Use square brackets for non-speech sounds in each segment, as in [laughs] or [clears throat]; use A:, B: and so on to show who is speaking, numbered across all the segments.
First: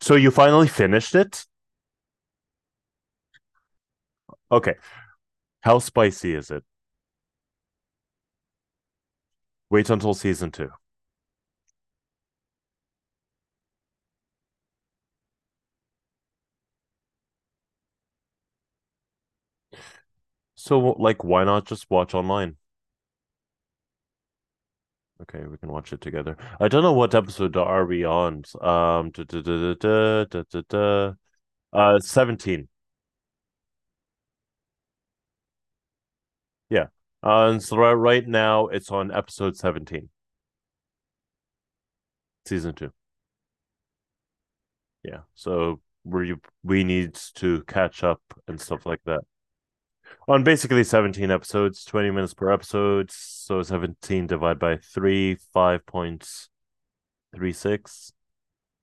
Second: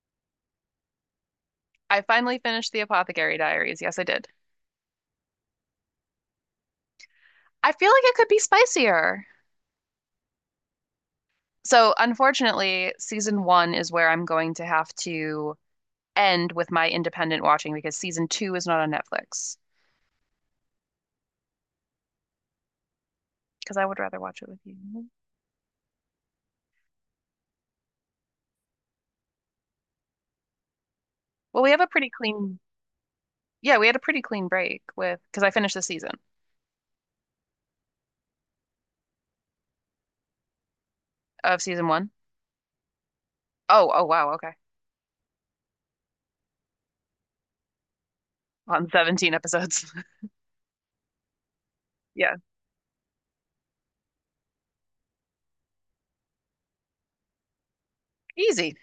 A: So you finally finished it?
B: I finally finished the Apothecary Diaries. Yes, I did.
A: Okay. How spicy is it?
B: I feel like it could be spicier.
A: Wait until season two.
B: So, unfortunately, season one is where I'm going to have to end with my independent watching because season two is not on Netflix.
A: So, like, why not just watch online?
B: Because I would rather watch it with you.
A: Okay, we can watch it together. I don't know what episode are we on. Da, da, da, da, da, da, da.
B: Well, we have a pretty clean,
A: 17
B: yeah, we had a pretty clean break with, because I finished the season
A: Yeah. And so right now it's on episode 17,
B: of season one.
A: season two.
B: Oh, oh, wow. Okay.
A: Yeah. So we need to catch up and stuff
B: On
A: like that
B: 17 episodes. [laughs]
A: on basically 17 episodes, 20 minutes
B: Yeah.
A: per episode. So 17 divided by three, 5.36.
B: Easy.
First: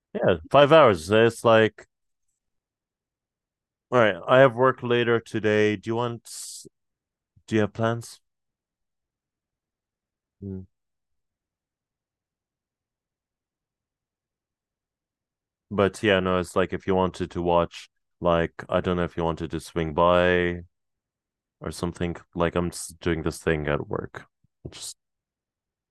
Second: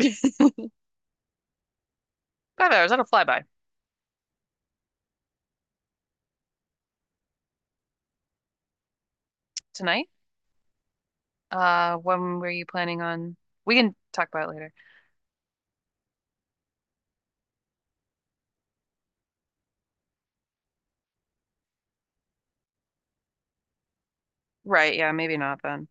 B: [laughs]
A: Yeah,
B: Five
A: 5 hours. It's like,
B: hours. That'll fly by.
A: all right, I have work later today. Do you want? Do you have plans?
B: Tonight,
A: Mm.
B: when were you planning on? We can talk about it later.
A: But yeah, no, it's like if you wanted to watch, like I don't know if you wanted to swing by or something. Like I'm just doing this thing at work.
B: Right,
A: Just
B: yeah, maybe not then.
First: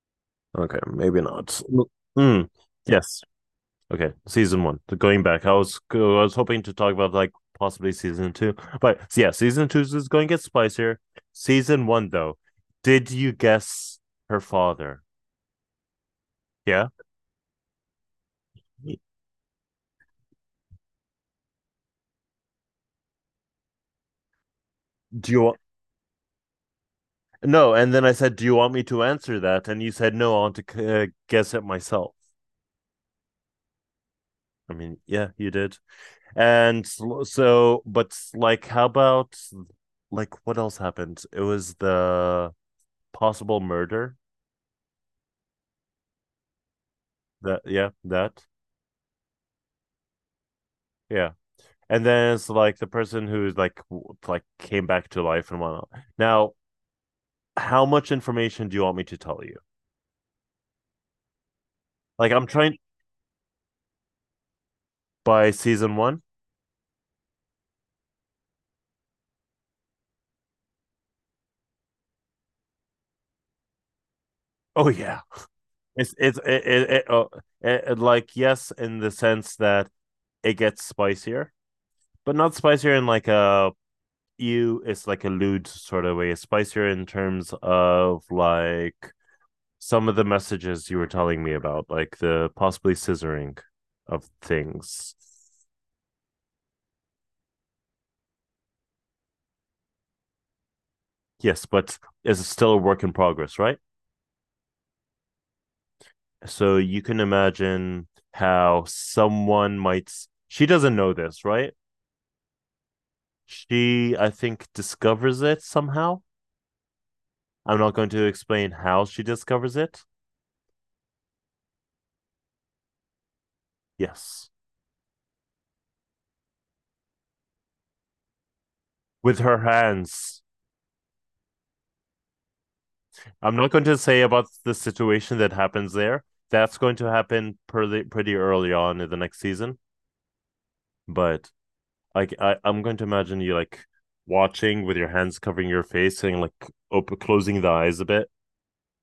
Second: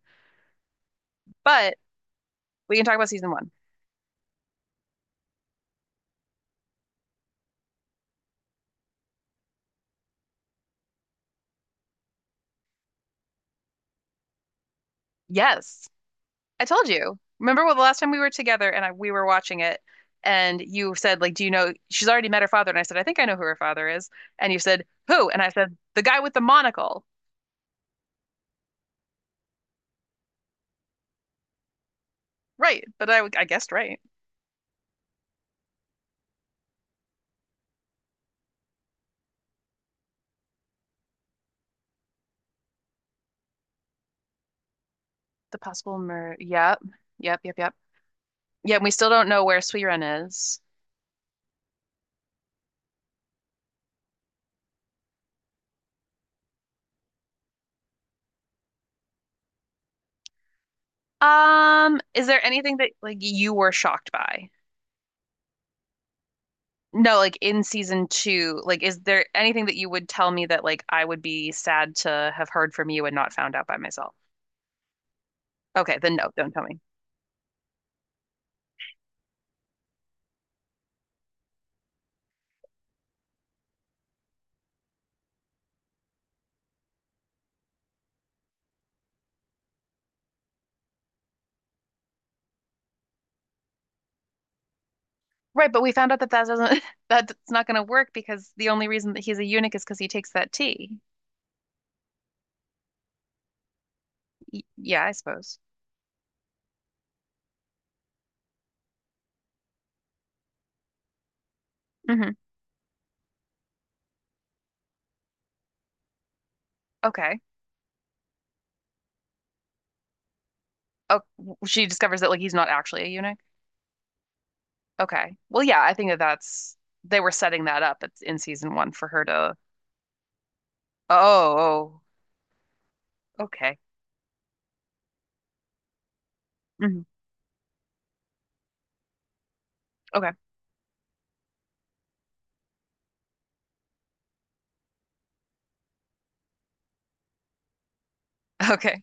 A: okay, maybe not.
B: But
A: Mm.
B: we can talk about
A: Yes.
B: season one.
A: Okay, season one. Going back, I was hoping to talk about like possibly season two, but yeah, season two is going to get spicier. Season one, though, did you guess her father?
B: Yes. I
A: Yeah.
B: told you. Remember what the last time we were together and we were watching it and you said like, "Do you know she's already met her father?" And I said, "I think I know who her father is." And you said, "Who?"
A: Do you
B: And I
A: want?
B: said, "The guy with the monocle."
A: No, and then I said, "Do you want me to answer that?" And you said, "No, I want to guess it myself."
B: Right, but I guessed right.
A: I mean, yeah, you did. And so but like, how about like what else happened? It was the possible murder.
B: The possible murder. Yep. Yep, yep,
A: That
B: yep.
A: yeah, that
B: Yeah, we still don't know where Suiren is.
A: yeah. And then it's like the person who's like came back to life and whatnot. Now, how much information do you want me to tell you?
B: Is
A: Like,
B: there
A: I'm trying
B: anything that like you were shocked by?
A: by season one.
B: No, like in season two, like is there anything that you would tell me that like I would be sad to have heard from you and not found out by myself?
A: Oh yeah,
B: Okay, then no,
A: it's
B: don't tell
A: it,
B: me.
A: it, it, oh, it like yes in the sense that it gets spicier, but not spicier in like a you it's like a lewd sort of way. It's spicier in terms of like some of the messages you were telling me about, like the possibly scissoring of things.
B: Right, but we found out that that doesn't [laughs] that's not going to work because the only reason that he's a eunuch is because he takes that tea.
A: Yes, but it's still a work in progress, right?
B: Y yeah, I suppose.
A: So you can imagine how someone might. She doesn't know this, right?
B: Hmm.
A: She, I think, discovers it somehow.
B: Okay.
A: I'm not going to explain how she discovers it.
B: Oh, she discovers that like he's not actually a eunuch.
A: Yes,
B: Okay. Well, yeah, I think that that's they were setting that up in season one for her
A: with
B: to.
A: her hands.
B: Oh, oh,
A: I'm not
B: okay.
A: going to say about the situation that happens there. That's going
B: Hmm.
A: to happen pretty early on in the next season.
B: Okay.
A: But like, I'm going to imagine you like watching with your hands covering your face and like open, closing the eyes a bit
B: [laughs] Okay.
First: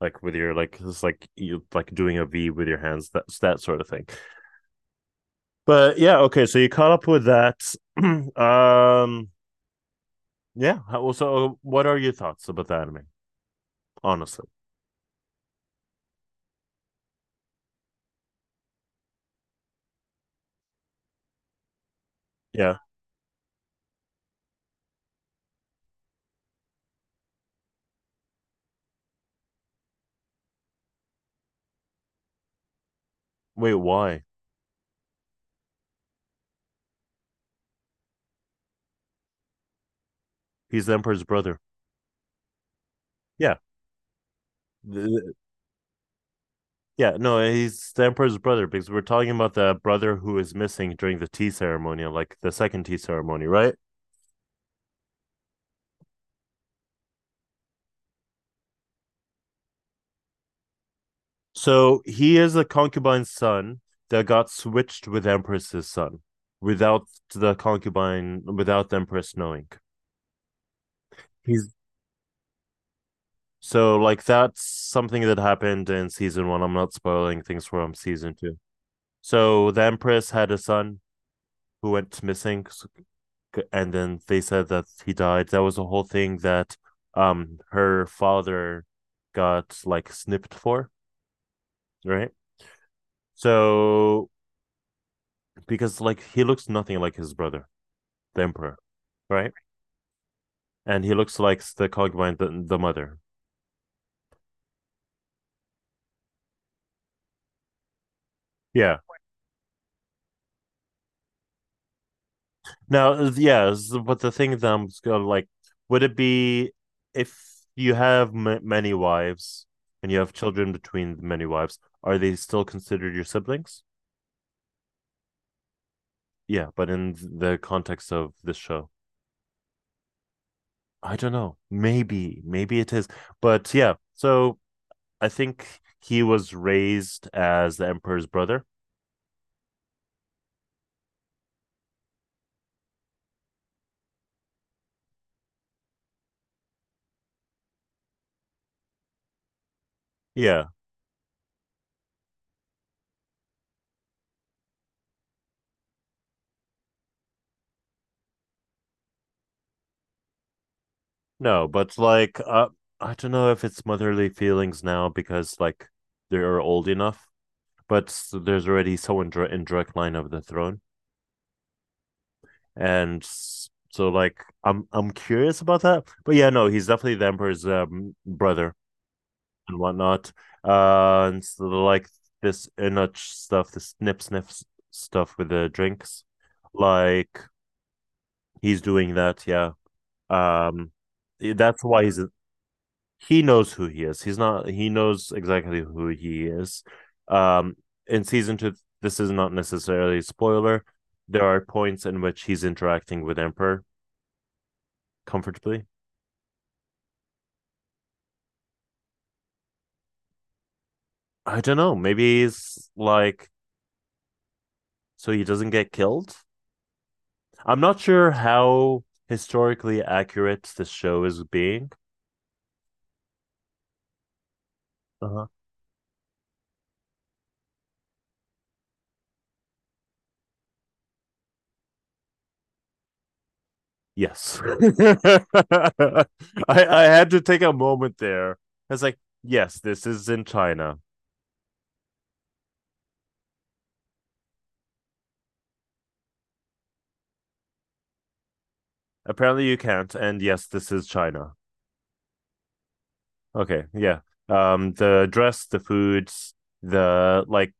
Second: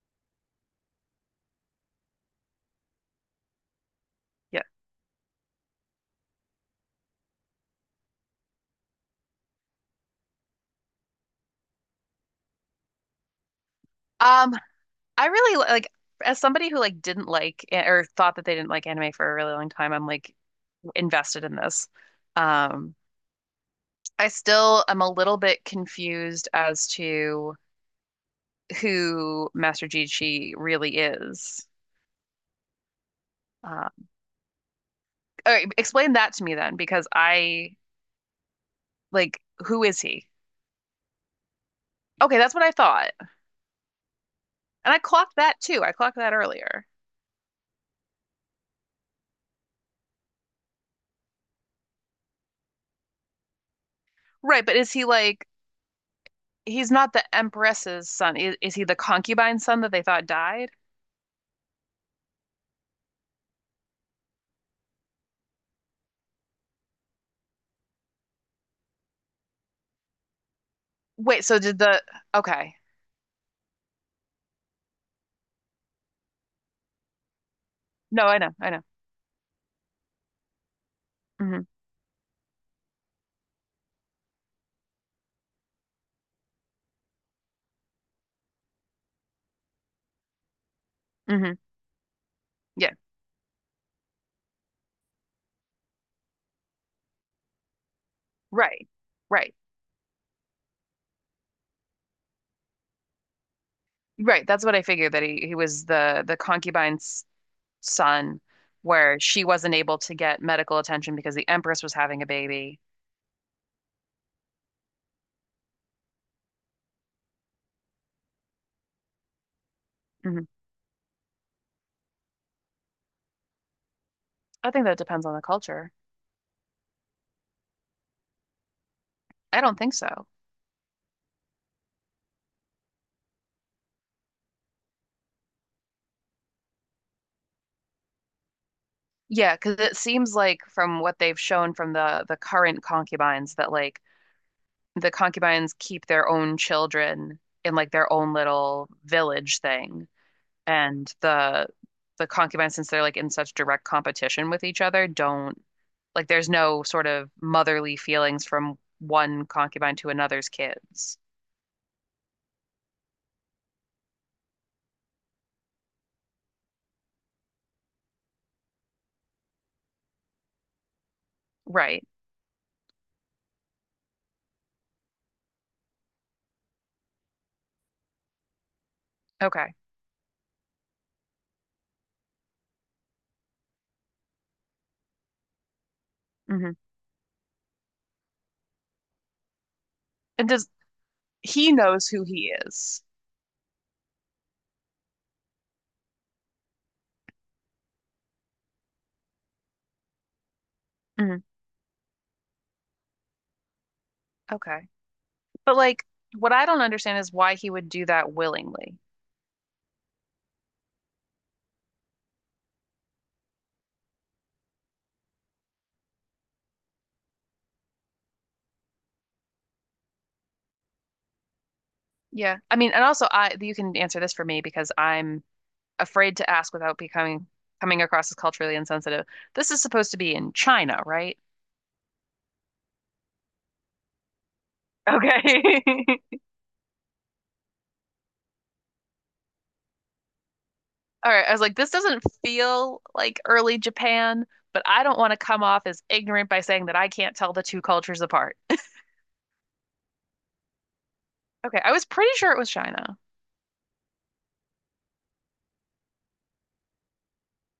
A: like with your like it's like you like doing a V with your hands. That's that sort of thing.
B: Yeah.
A: But yeah, okay. So you caught up with that. [clears throat] um, yeah. Well, so what are your thoughts about the anime? Honestly,
B: Um, I really like as somebody who like didn't like or thought that they didn't like anime for a really long time, I'm like invested in this.
A: yeah.
B: Um, I still am a little bit confused as to who Master Chi really is.
A: Wait,
B: Uh,
A: why?
B: all right, explain that to me then, because I like who is he?
A: He's the emperor's brother.
B: Okay, that's what I thought,
A: Yeah.
B: and I clocked that too. I clocked that earlier.
A: Yeah, no, he's the emperor's brother because we're talking about the brother who is missing during the tea ceremony, like the second tea ceremony, right?
B: Right, but is he like he's not the Empress's son? Is he the concubine's son that they thought died?
A: So he is a concubine's son that got switched with Empress's son without the concubine, without the Empress knowing.
B: Wait, so
A: He's
B: did the Okay.
A: So, like, that's something that happened in season one. I'm not spoiling things from
B: No,
A: season
B: I know,
A: two.
B: I know.
A: So, the Empress had a son
B: Hmm.
A: who went missing, and then they said that he died. That was a whole thing that her father got like snipped for,
B: Hmm.
A: right?
B: Yeah.
A: So, because like he looks nothing like his brother. The emperor,
B: Right.
A: right?
B: Right.
A: And he looks like the Cogwine, the mother.
B: Right. That's what I figured that he was the concubine's son
A: Yeah.
B: where she wasn't able to get medical attention because the Empress was having a baby.
A: Now, yeah, but the thing that I'm gonna, like, would it be if you have many wives and you have
B: Hmm.
A: children between the many wives, are they still considered your siblings?
B: I think that depends on the culture.
A: Yeah, but in the context of this show,
B: I don't think so.
A: I don't know. Maybe, maybe it is. But yeah, so I think he was raised as the emperor's brother.
B: Yeah, because it seems like from what they've shown from the current concubines that like the concubines keep their own children in like their own little village thing.
A: Yeah,
B: And the concubines, since they're like in such direct competition with each other, don't like there's no sort of motherly feelings from one concubine to another's kids.
A: no, but like I don't know if it's motherly feelings now because like they are old enough, but there's already someone in direct line of the throne,
B: Right.
A: and so like I'm curious about that. But yeah, no, he's definitely the emperor's brother
B: Okay.
A: and whatnot. And so like this Inuch stuff, this snip sniff stuff with the drinks,
B: Hmm.
A: like he's doing that. Yeah,
B: And does
A: um,
B: he
A: that's why
B: knows
A: he's
B: who he is.
A: he knows who he is. He's not. He knows exactly who he is. Um, in season two, this is not necessarily a spoiler.
B: Hmm.
A: There are points in which he's interacting with Emperor
B: Okay. But
A: comfortably.
B: like what I don't understand is why he would do that willingly.
A: I don't know. Maybe he's like so he doesn't get killed. I'm not sure how historically accurate this show is being.
B: Yeah. I mean, and also I you can answer this for me because I'm
A: Uh-huh.
B: afraid to ask without becoming coming across as culturally insensitive. This is supposed to be in China, right?
A: Yes, [laughs]
B: Okay. [laughs]
A: I had to take a moment there. It's like yes, this is in China.
B: All right, I was like, this doesn't feel like early Japan, but I don't want to come off as ignorant by saying that I can't tell the two cultures apart.
A: Apparently you can't. And yes, this is China.
B: Okay, I was pretty sure it was China.
A: Okay, yeah. The dress, the foods, the like,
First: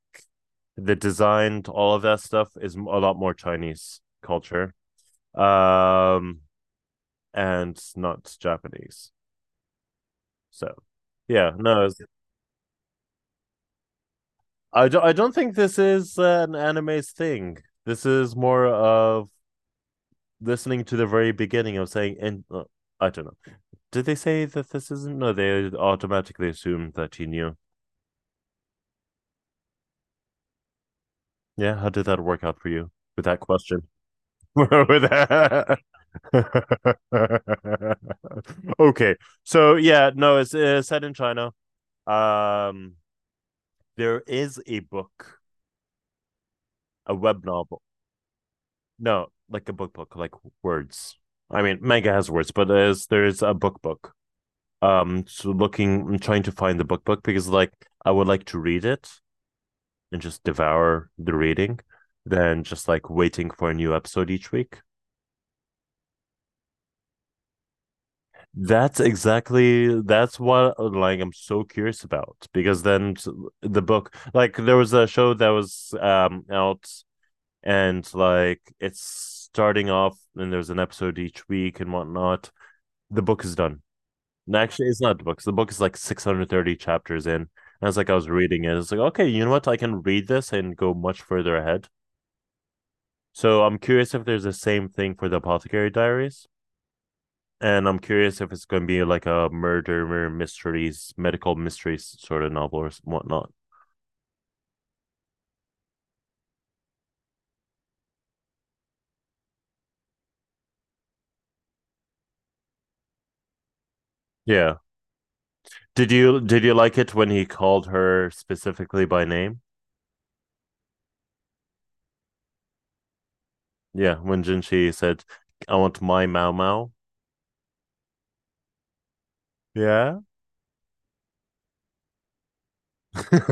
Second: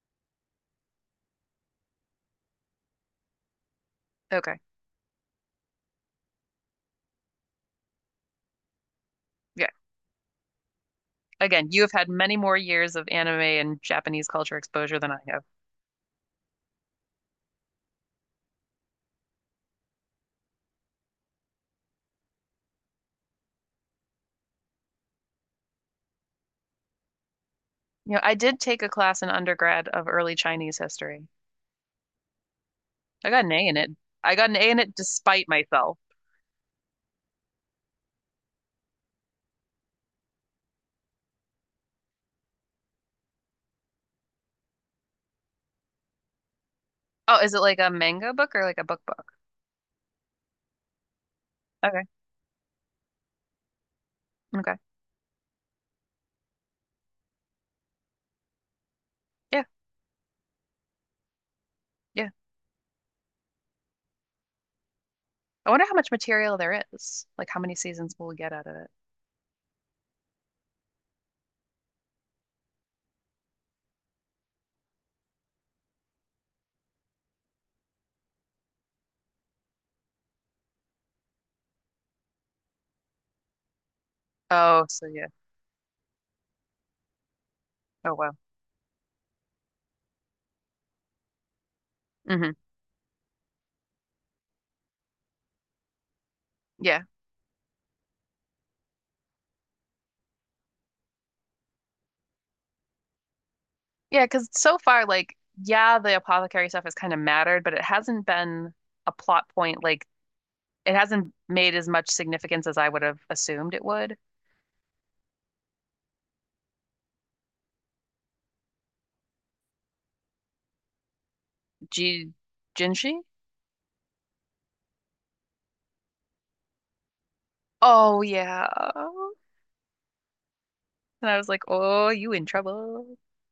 A: the design, all of that stuff is a lot more Chinese
B: Okay,
A: culture. Um, and not Japanese.
B: yeah.
A: So, yeah,
B: Again, you
A: no,
B: have had many more years of anime and Japanese culture exposure than
A: I
B: I
A: don't
B: have.
A: think this is an anime's thing. This is more of listening to the very beginning of saying, and I don't know. Did they say that this isn't? No, they automatically assumed that he knew.
B: You know, I did take a class in undergrad of early Chinese history.
A: Yeah, how did that work out for you with
B: I
A: that
B: got an A in
A: question?
B: it. I got
A: [laughs]
B: an
A: with
B: A in it despite
A: that.
B: myself.
A: [laughs] Okay, so yeah, no, it's set in China. Um, there is a book, a
B: Oh,
A: web
B: is it like
A: novel.
B: a manga book or like a book
A: No,
B: book?
A: like a book book, like words. I mean,
B: Okay,
A: manga has words, but there's a book book.
B: okay.
A: So looking, I'm trying to find the book book because like I would like to read it
B: Yeah,
A: and just devour the reading,
B: yeah.
A: than just like waiting for a new episode each week.
B: I wonder how much material there is. Like how many seasons we'll get out of it.
A: That's what like I'm so curious about because then the book like there was a show that was out and like it's starting off and there's an episode each week and whatnot. The book is done. And
B: Oh,
A: actually, it's
B: so
A: not the
B: yeah.
A: book The book is like 630 chapters in. And it's like I
B: Oh,
A: was
B: wow.
A: reading it. It's like okay, you know what? I can read this and go much further ahead.
B: Hmm.
A: So I'm curious if there's the same thing for the Apothecary Diaries.
B: Yeah.
A: And I'm curious if it's going to be like a murder mysteries, medical mysteries sort of novel or whatnot.
B: Yeah, because so far, like, yeah, the apothecary stuff has kind of mattered, but it hasn't been a plot point. Like, it hasn't made as much significance as I would have assumed it would.
A: Yeah. Did you like it when he called her specifically by name?
B: G Jinshi?
A: Yeah, when Jinshi said, "I want my Mao Mao."
B: Oh, yeah.
A: Yeah.
B: And I was like, oh, you in trouble.
A: [laughs]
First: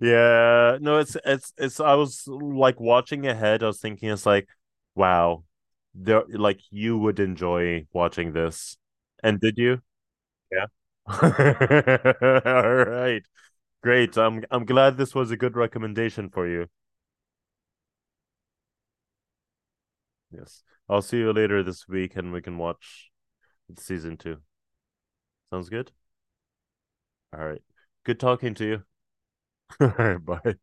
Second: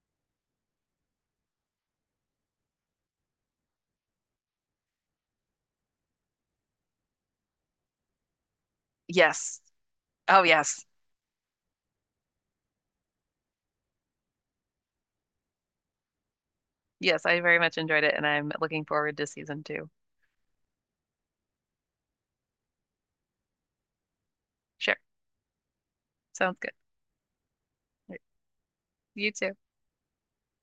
A: yeah. No, it's it's. I was like watching ahead. I was thinking, it's like, wow, there like you would enjoy watching this. And did
B: Yes.
A: you?
B: Oh,
A: Yeah.
B: yes.
A: [laughs] All right. Great. I'm glad this was a good recommendation for you.
B: Yes, I very much enjoyed it, and I'm looking forward to season two.
A: Yes. I'll see you later this week and we can watch season two.
B: Sure.
A: Sounds good?
B: Sounds good.
A: All right. Good
B: Right.
A: talking to you.
B: You too.
A: [laughs] All right. Bye.